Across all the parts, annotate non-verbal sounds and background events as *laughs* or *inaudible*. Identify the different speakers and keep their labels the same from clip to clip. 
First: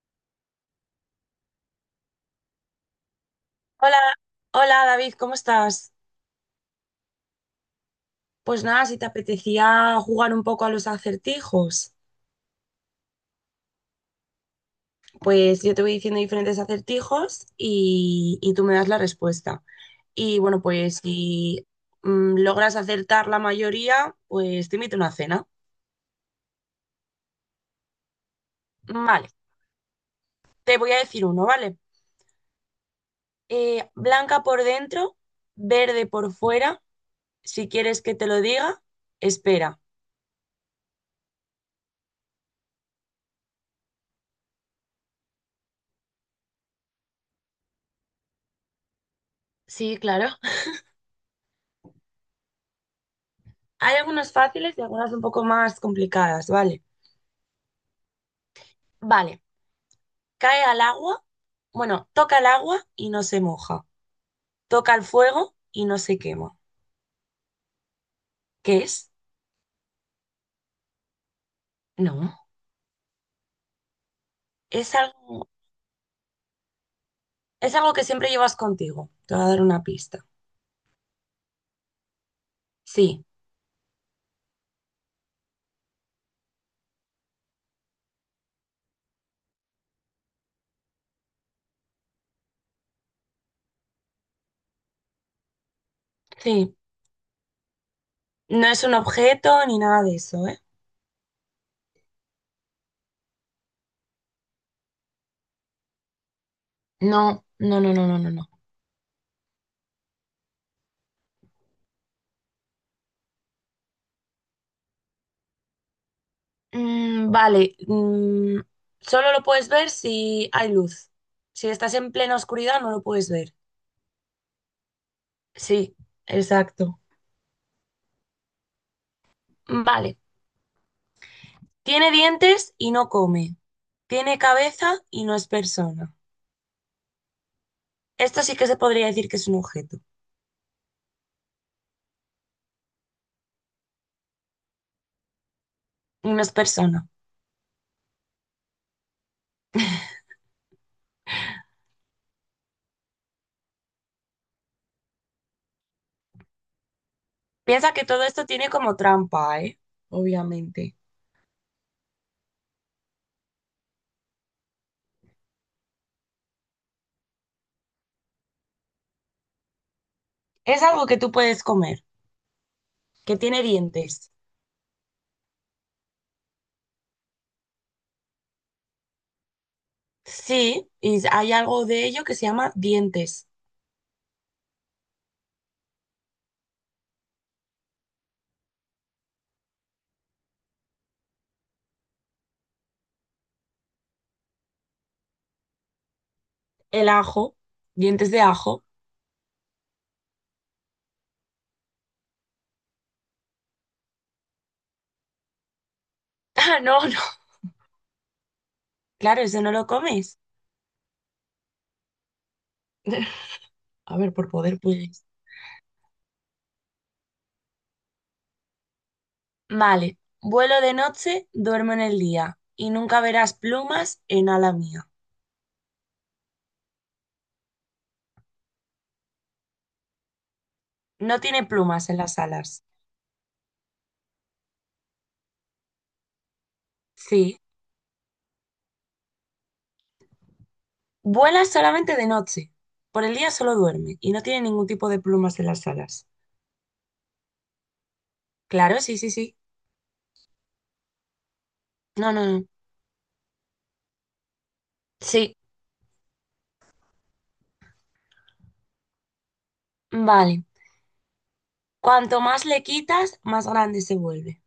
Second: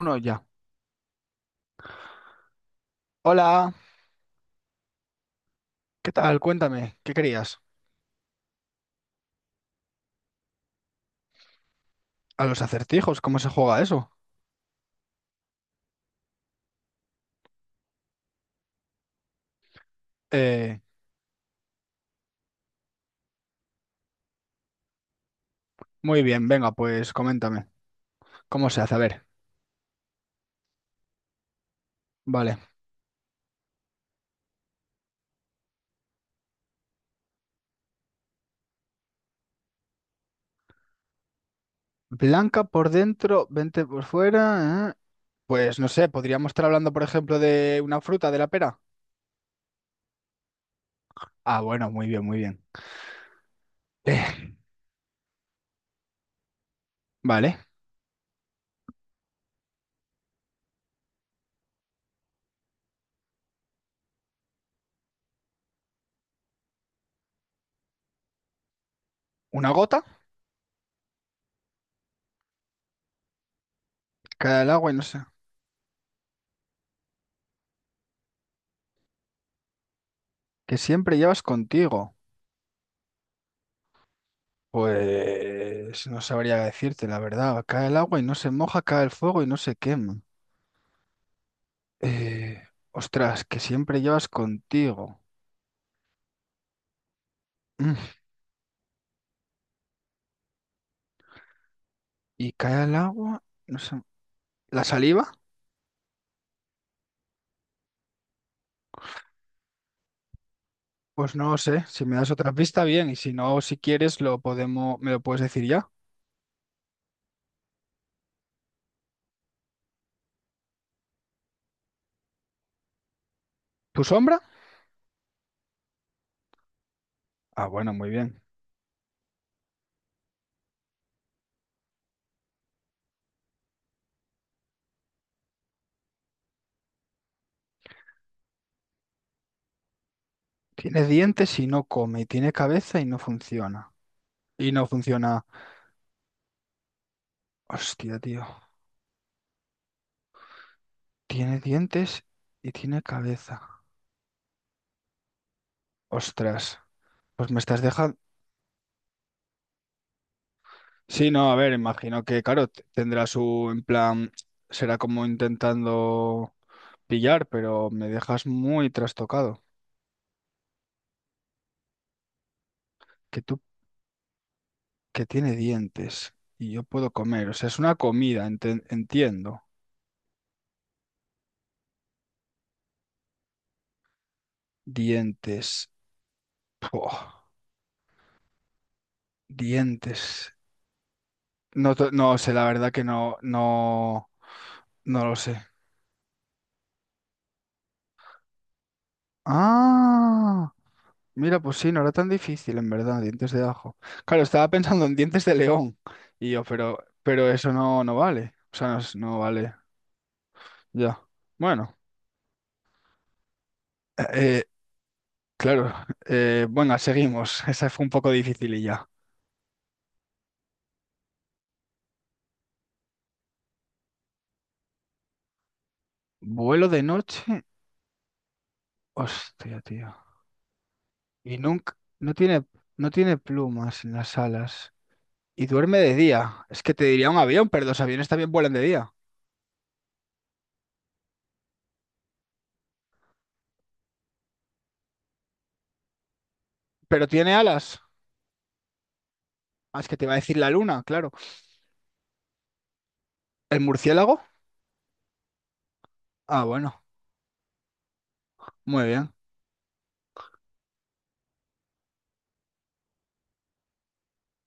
Speaker 1: Uno ya. Hola,
Speaker 2: Hola, hola David, ¿cómo estás?
Speaker 1: ¿qué tal? Cuéntame, ¿qué querías?
Speaker 2: Pues nada, si te apetecía jugar un poco a los acertijos,
Speaker 1: A los acertijos, ¿cómo se juega eso?
Speaker 2: pues yo te voy diciendo diferentes acertijos y tú me das la respuesta. Y bueno,
Speaker 1: Eh,
Speaker 2: pues si logras acertar la mayoría, pues te invito a una cena.
Speaker 1: muy bien, venga, pues coméntame. ¿Cómo se hace? A ver,
Speaker 2: Vale, te voy a decir uno, ¿vale?
Speaker 1: vale.
Speaker 2: Blanca por dentro, verde por fuera. Si quieres que te lo diga, espera.
Speaker 1: Blanca por dentro, 20 por fuera. ¿Eh? Pues no sé, podríamos estar hablando, por ejemplo, de una fruta, de la pera.
Speaker 2: Sí, claro.
Speaker 1: Ah, bueno, muy bien, muy bien.
Speaker 2: *laughs* Hay algunas
Speaker 1: Eh,
Speaker 2: fáciles y algunas un poco más complicadas, ¿vale?
Speaker 1: vale.
Speaker 2: Vale. Cae al agua, bueno, toca el agua y no se moja. Toca el fuego y no se quema. ¿Qué es?
Speaker 1: Una gota,
Speaker 2: No.
Speaker 1: cae del agua y
Speaker 2: Es
Speaker 1: no sé.
Speaker 2: algo, es algo que siempre llevas contigo. Te voy a dar una pista.
Speaker 1: Que siempre llevas contigo.
Speaker 2: Sí,
Speaker 1: Pues no sabría decirte, la verdad. Cae el agua y no se moja, cae el fuego y no se quema. Eh, ostras, que siempre llevas contigo.
Speaker 2: sí.
Speaker 1: Mm,
Speaker 2: No es un objeto ni nada de eso, ¿eh?
Speaker 1: Y cae al agua, no sé. ¿La saliva?
Speaker 2: No, no, no, no, no, no, no.
Speaker 1: Pues no lo sé. Si me das otra pista, bien. Y si no, si quieres, lo podemos, me lo puedes decir ya.
Speaker 2: Vale. Solo lo puedes ver si hay luz. Si estás en plena oscuridad, no lo puedes ver.
Speaker 1: ¿Tu sombra?
Speaker 2: Sí, exacto.
Speaker 1: Ah, bueno, muy bien.
Speaker 2: Vale. Tiene dientes y no come. Tiene cabeza y no es persona. Esto sí que se podría decir que es un objeto
Speaker 1: Tiene dientes y no come. Y tiene cabeza y no funciona. Y no funciona.
Speaker 2: y no es persona.
Speaker 1: Hostia, tío. Tiene dientes y tiene cabeza. Ostras. Pues me estás
Speaker 2: Piensa que
Speaker 1: dejando.
Speaker 2: todo esto tiene como trampa, ¿eh? Obviamente.
Speaker 1: Sí, no, a ver, imagino que, claro, tendrá su, en plan, será como intentando. Pillar, pero me dejas muy trastocado.
Speaker 2: Es algo que tú puedes comer, que
Speaker 1: Que tú,
Speaker 2: tiene dientes.
Speaker 1: que tiene dientes y yo puedo comer. O sea, es una comida, entiendo.
Speaker 2: Sí, y hay algo de ello que se llama dientes.
Speaker 1: Dientes. Puah, dientes. No, no sé, la verdad que no, no, no lo sé.
Speaker 2: El ajo, dientes de ajo. *laughs*
Speaker 1: Ah, mira, pues sí, no era tan difícil, en verdad, dientes de ajo. Claro, estaba pensando en dientes de león. Y yo,
Speaker 2: Ah,
Speaker 1: pero,
Speaker 2: no, no.
Speaker 1: pero eso no, no vale. O sea, no, no
Speaker 2: Claro, eso no
Speaker 1: vale.
Speaker 2: lo comes.
Speaker 1: Ya. Bueno.
Speaker 2: *laughs* A ver, por
Speaker 1: eh,
Speaker 2: poder puedes.
Speaker 1: claro, bueno, seguimos. *laughs* Esa fue un poco difícil y ya.
Speaker 2: Vale. Vuelo de noche, duermo en el día y nunca verás plumas en ala mía.
Speaker 1: Vuelo de noche. Hostia, tío.
Speaker 2: No
Speaker 1: Y
Speaker 2: tiene
Speaker 1: nunca,
Speaker 2: plumas en
Speaker 1: no
Speaker 2: las
Speaker 1: tiene,
Speaker 2: alas.
Speaker 1: no tiene plumas en las alas. Y duerme de día. Es que te diría un
Speaker 2: Sí.
Speaker 1: avión, pero los aviones también vuelan de día.
Speaker 2: Vuela solamente de noche. Por el día solo duerme y no tiene ningún tipo de plumas en las alas.
Speaker 1: Pero tiene alas.
Speaker 2: Claro, sí, sí, sí.
Speaker 1: Ah, es que te va a decir la luna, claro.
Speaker 2: No, no, no.
Speaker 1: ¿El murciélago?
Speaker 2: Sí.
Speaker 1: Ah, bueno, muy bien.
Speaker 2: Vale. Cuanto más le quitas, más grande se vuelve.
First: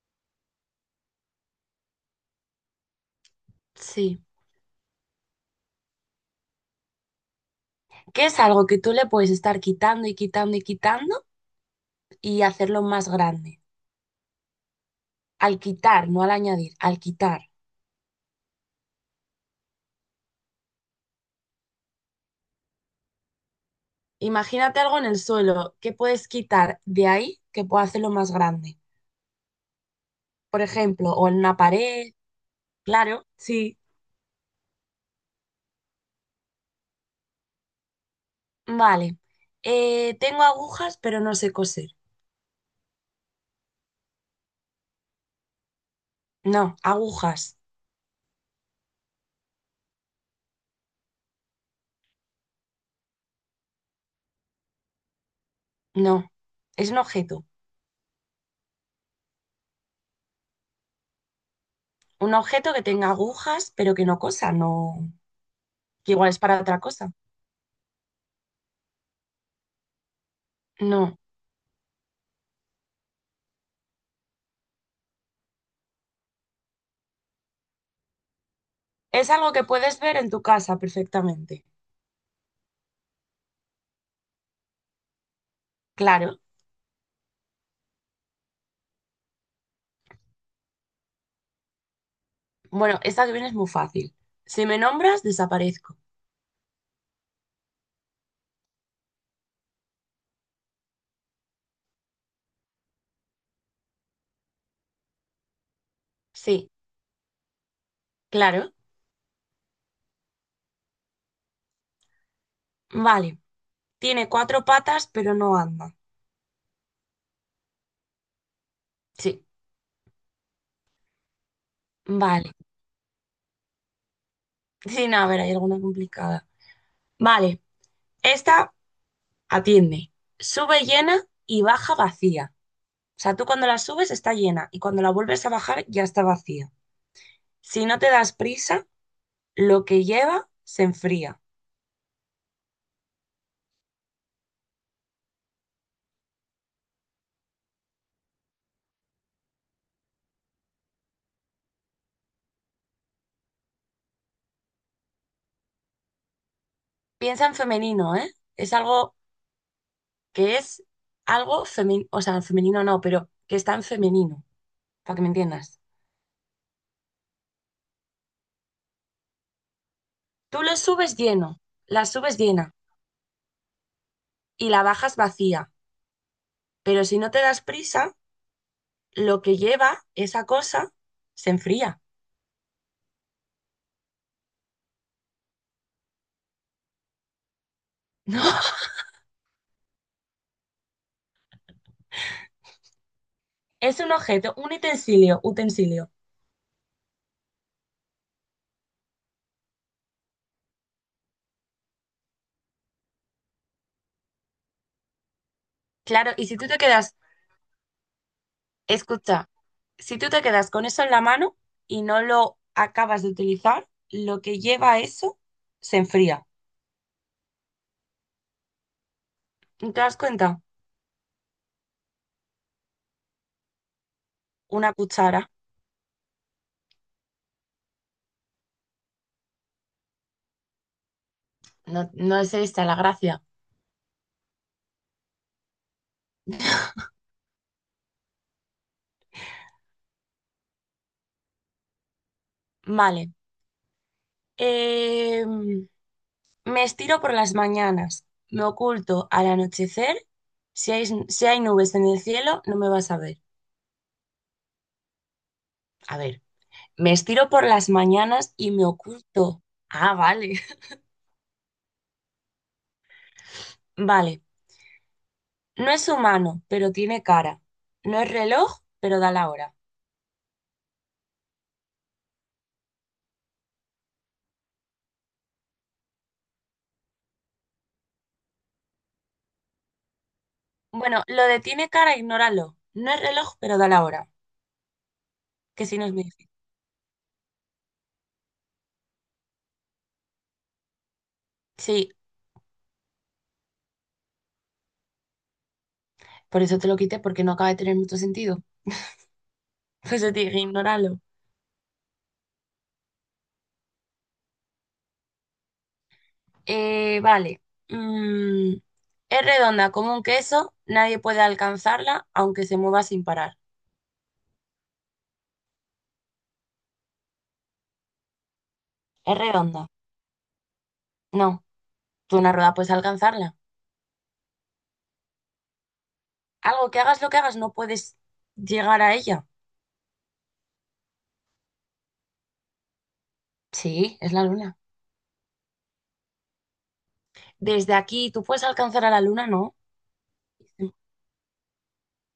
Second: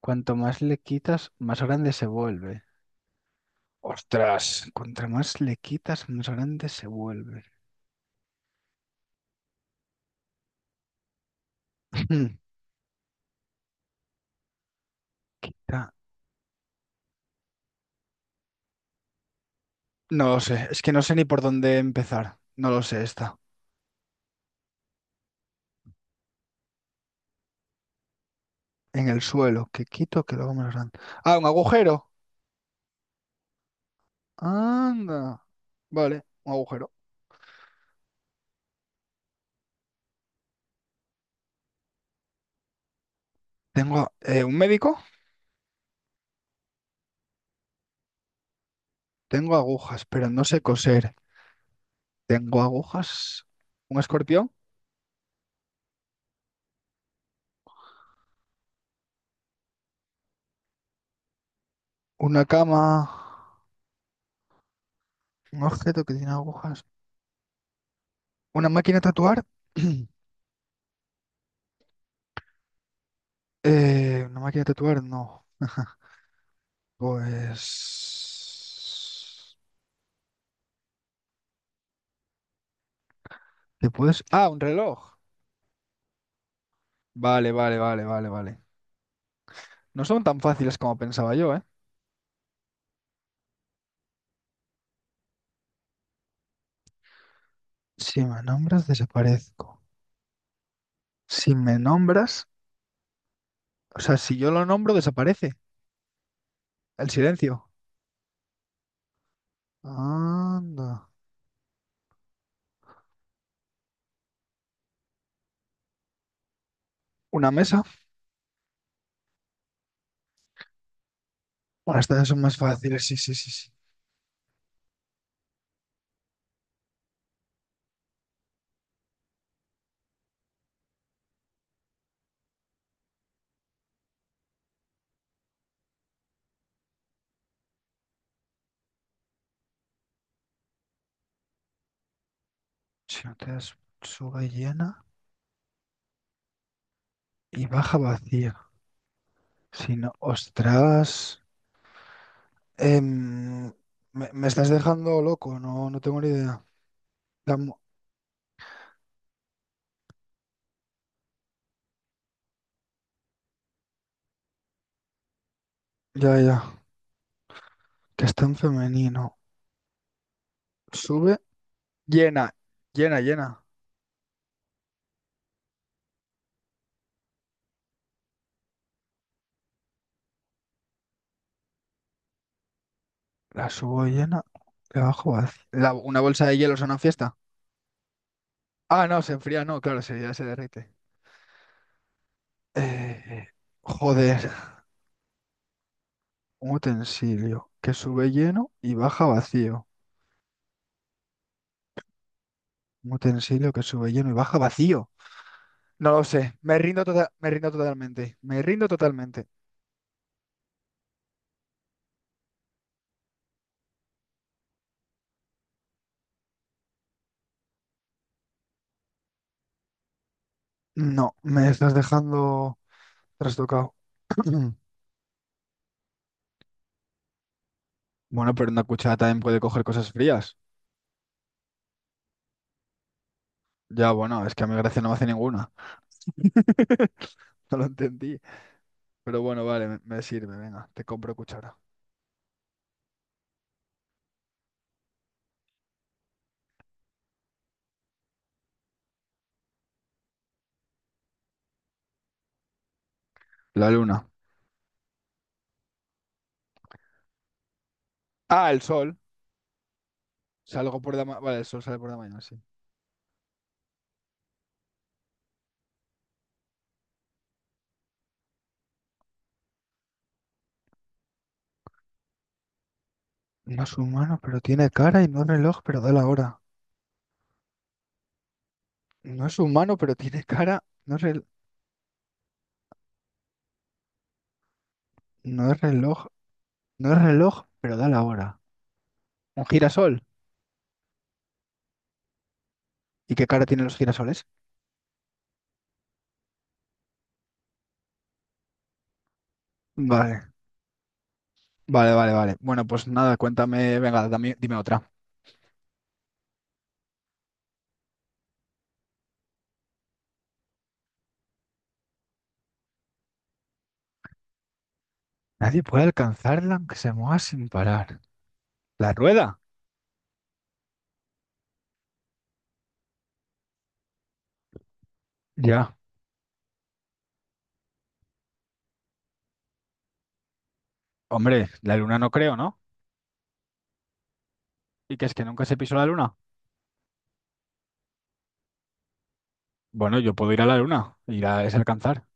Speaker 1: Cuanto más le quitas, más grande se vuelve.
Speaker 2: Sí.
Speaker 1: Ostras, cuanto más le quitas, más grande se vuelve.
Speaker 2: Que es algo que tú le puedes estar quitando y quitando y quitando
Speaker 1: *laughs* *clears throat*
Speaker 2: y hacerlo más grande. Al
Speaker 1: Quita.
Speaker 2: quitar, no al añadir, al quitar.
Speaker 1: No lo sé, es que no sé ni por dónde empezar. No lo sé, está
Speaker 2: Imagínate algo en el suelo que puedes quitar de ahí que pueda hacerlo más grande.
Speaker 1: en el suelo. ¿Qué quito? Que lo hago
Speaker 2: Por
Speaker 1: más grande.
Speaker 2: ejemplo, o en
Speaker 1: Ah, un
Speaker 2: una pared.
Speaker 1: agujero.
Speaker 2: Claro, sí.
Speaker 1: Anda. Vale, un agujero.
Speaker 2: Vale. Tengo agujas, pero no sé coser.
Speaker 1: Tengo un médico,
Speaker 2: No, agujas.
Speaker 1: tengo agujas, pero no sé coser. Tengo agujas, un escorpión,
Speaker 2: No. Es un objeto. Un
Speaker 1: una
Speaker 2: objeto
Speaker 1: cama,
Speaker 2: que tenga agujas, pero que no cosa, no.
Speaker 1: un objeto
Speaker 2: Que
Speaker 1: que
Speaker 2: igual
Speaker 1: tiene
Speaker 2: es para otra
Speaker 1: agujas,
Speaker 2: cosa.
Speaker 1: una máquina de tatuar. *clears throat*
Speaker 2: No.
Speaker 1: Una máquina de tatuar, no. *laughs*
Speaker 2: Es
Speaker 1: Pues...
Speaker 2: algo que puedes ver en tu casa perfectamente.
Speaker 1: ¿Te puedes? Ah, un reloj.
Speaker 2: Claro.
Speaker 1: Vale, vale, vale, vale, vale. No son tan fáciles como pensaba yo, ¿eh?
Speaker 2: Bueno, esta que viene es muy fácil. Si me nombras, desaparezco.
Speaker 1: Si me nombras, desaparezco. Si me nombras, o sea, si yo lo nombro, desaparece.
Speaker 2: Sí,
Speaker 1: El silencio.
Speaker 2: claro.
Speaker 1: Anda.
Speaker 2: Vale. Tiene cuatro patas, pero no anda.
Speaker 1: Una mesa.
Speaker 2: Sí,
Speaker 1: Bueno, estas son
Speaker 2: vale.
Speaker 1: más
Speaker 2: *laughs*
Speaker 1: fáciles, sí, sí, sí, sí.
Speaker 2: Sí, no, a ver, hay alguna complicada. Vale. Esta. Atiende, sube llena y baja vacía. O sea, tú cuando la subes está llena y cuando la vuelves a bajar ya está vacía. Si no te das prisa, lo que lleva se enfría.
Speaker 1: Si no te das, sube llena y baja vacía. Si no, ostras. Em, me estás dejando loco, no, no tengo ni idea.
Speaker 2: Piensa en
Speaker 1: La mu-
Speaker 2: femenino, ¿eh? Es algo que es algo femenino, o sea, en femenino no, pero que está en femenino, para que me entiendas.
Speaker 1: ya, ya. Que está en femenino.
Speaker 2: Tú lo subes
Speaker 1: Sube,
Speaker 2: lleno, la subes
Speaker 1: llena,
Speaker 2: llena
Speaker 1: llena, llena.
Speaker 2: y la bajas vacía, pero si no te das prisa, lo que lleva esa cosa se enfría. *laughs*
Speaker 1: La subo llena, la bajo vacía. ¿Una bolsa de hielo una fiesta?
Speaker 2: No,
Speaker 1: Ah, no, se enfría, no, claro, ya se derrite. Eh,
Speaker 2: es un
Speaker 1: joder,
Speaker 2: objeto, un utensilio, utensilio.
Speaker 1: un utensilio que sube lleno y baja vacío. Un utensilio que sube lleno y baja vacío. No lo
Speaker 2: Claro, y
Speaker 1: sé,
Speaker 2: si tú te
Speaker 1: me rindo
Speaker 2: quedas,
Speaker 1: total, me rindo totalmente, me rindo totalmente.
Speaker 2: escucha, si tú te quedas con eso en la mano y no lo acabas de utilizar, lo que lleva eso se enfría. ¿Te das cuenta?
Speaker 1: No, me estás dejando trastocado. *clears throat*
Speaker 2: Una cuchara.
Speaker 1: Bueno, pero una cuchara también puede coger cosas frías.
Speaker 2: No, no es esta la gracia.
Speaker 1: Ya, bueno, es que a mi gracia no me hace ninguna. *laughs* No lo entendí. Pero bueno, vale, me sirve, venga, te compro cuchara.
Speaker 2: Vale. Em, me estiro por las mañanas, me oculto al anochecer. Si hay nubes en el cielo, no me vas a ver.
Speaker 1: La luna.
Speaker 2: A ver, me estiro por las mañanas
Speaker 1: Ah,
Speaker 2: y
Speaker 1: el
Speaker 2: me
Speaker 1: sol.
Speaker 2: oculto. Ah, vale. *laughs*
Speaker 1: Salgo por vale, el sol sale por la mañana, sí.
Speaker 2: Vale. No es humano, pero tiene cara. No es reloj, pero da la hora.
Speaker 1: No es humano, pero tiene cara y no es reloj, pero da la hora. No es humano, pero tiene cara. No es,
Speaker 2: Bueno, lo
Speaker 1: rel-
Speaker 2: de tiene cara, ignóralo. No es reloj, pero da la hora.
Speaker 1: no es
Speaker 2: Que si no es muy
Speaker 1: reloj.
Speaker 2: difícil.
Speaker 1: No es reloj, pero da la hora. Un girasol.
Speaker 2: Sí,
Speaker 1: ¿Y qué cara tienen los girasoles?
Speaker 2: por eso te lo quité, porque no acaba de tener mucho sentido. *laughs* Por eso te
Speaker 1: Vale,
Speaker 2: dije, ignóralo.
Speaker 1: vale, vale, vale. Bueno, pues nada, cuéntame, venga, dime otra.
Speaker 2: Vale. Mm, es redonda como un queso, nadie puede alcanzarla, aunque se mueva sin parar.
Speaker 1: Nadie puede alcanzarla aunque se mueva sin parar. ¿La
Speaker 2: Es
Speaker 1: rueda?
Speaker 2: redonda. No, tú una rueda puedes alcanzarla.
Speaker 1: Ya.
Speaker 2: Algo que hagas lo que hagas, no puedes llegar a ella.
Speaker 1: Hombre, la luna no creo, ¿no?
Speaker 2: Sí, es la luna.
Speaker 1: ¿Y qué es que nunca se pisó la luna?
Speaker 2: Desde aquí, tú puedes alcanzar a la luna, ¿no?
Speaker 1: Bueno, yo puedo ir a la luna, ir a es alcanzar.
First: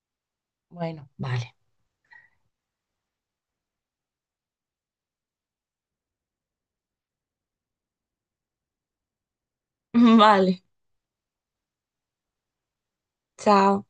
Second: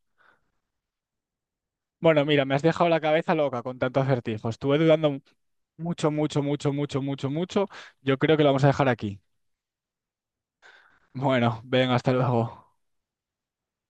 Speaker 2: Bueno, vale.
Speaker 1: Bueno, mira, me has dejado la cabeza loca con tanto acertijos. Estuve dudando mucho, mucho, mucho, mucho, mucho, mucho. Yo creo que lo vamos a dejar aquí.
Speaker 2: *laughs* Vale,
Speaker 1: Bueno, ven, hasta luego.
Speaker 2: chao.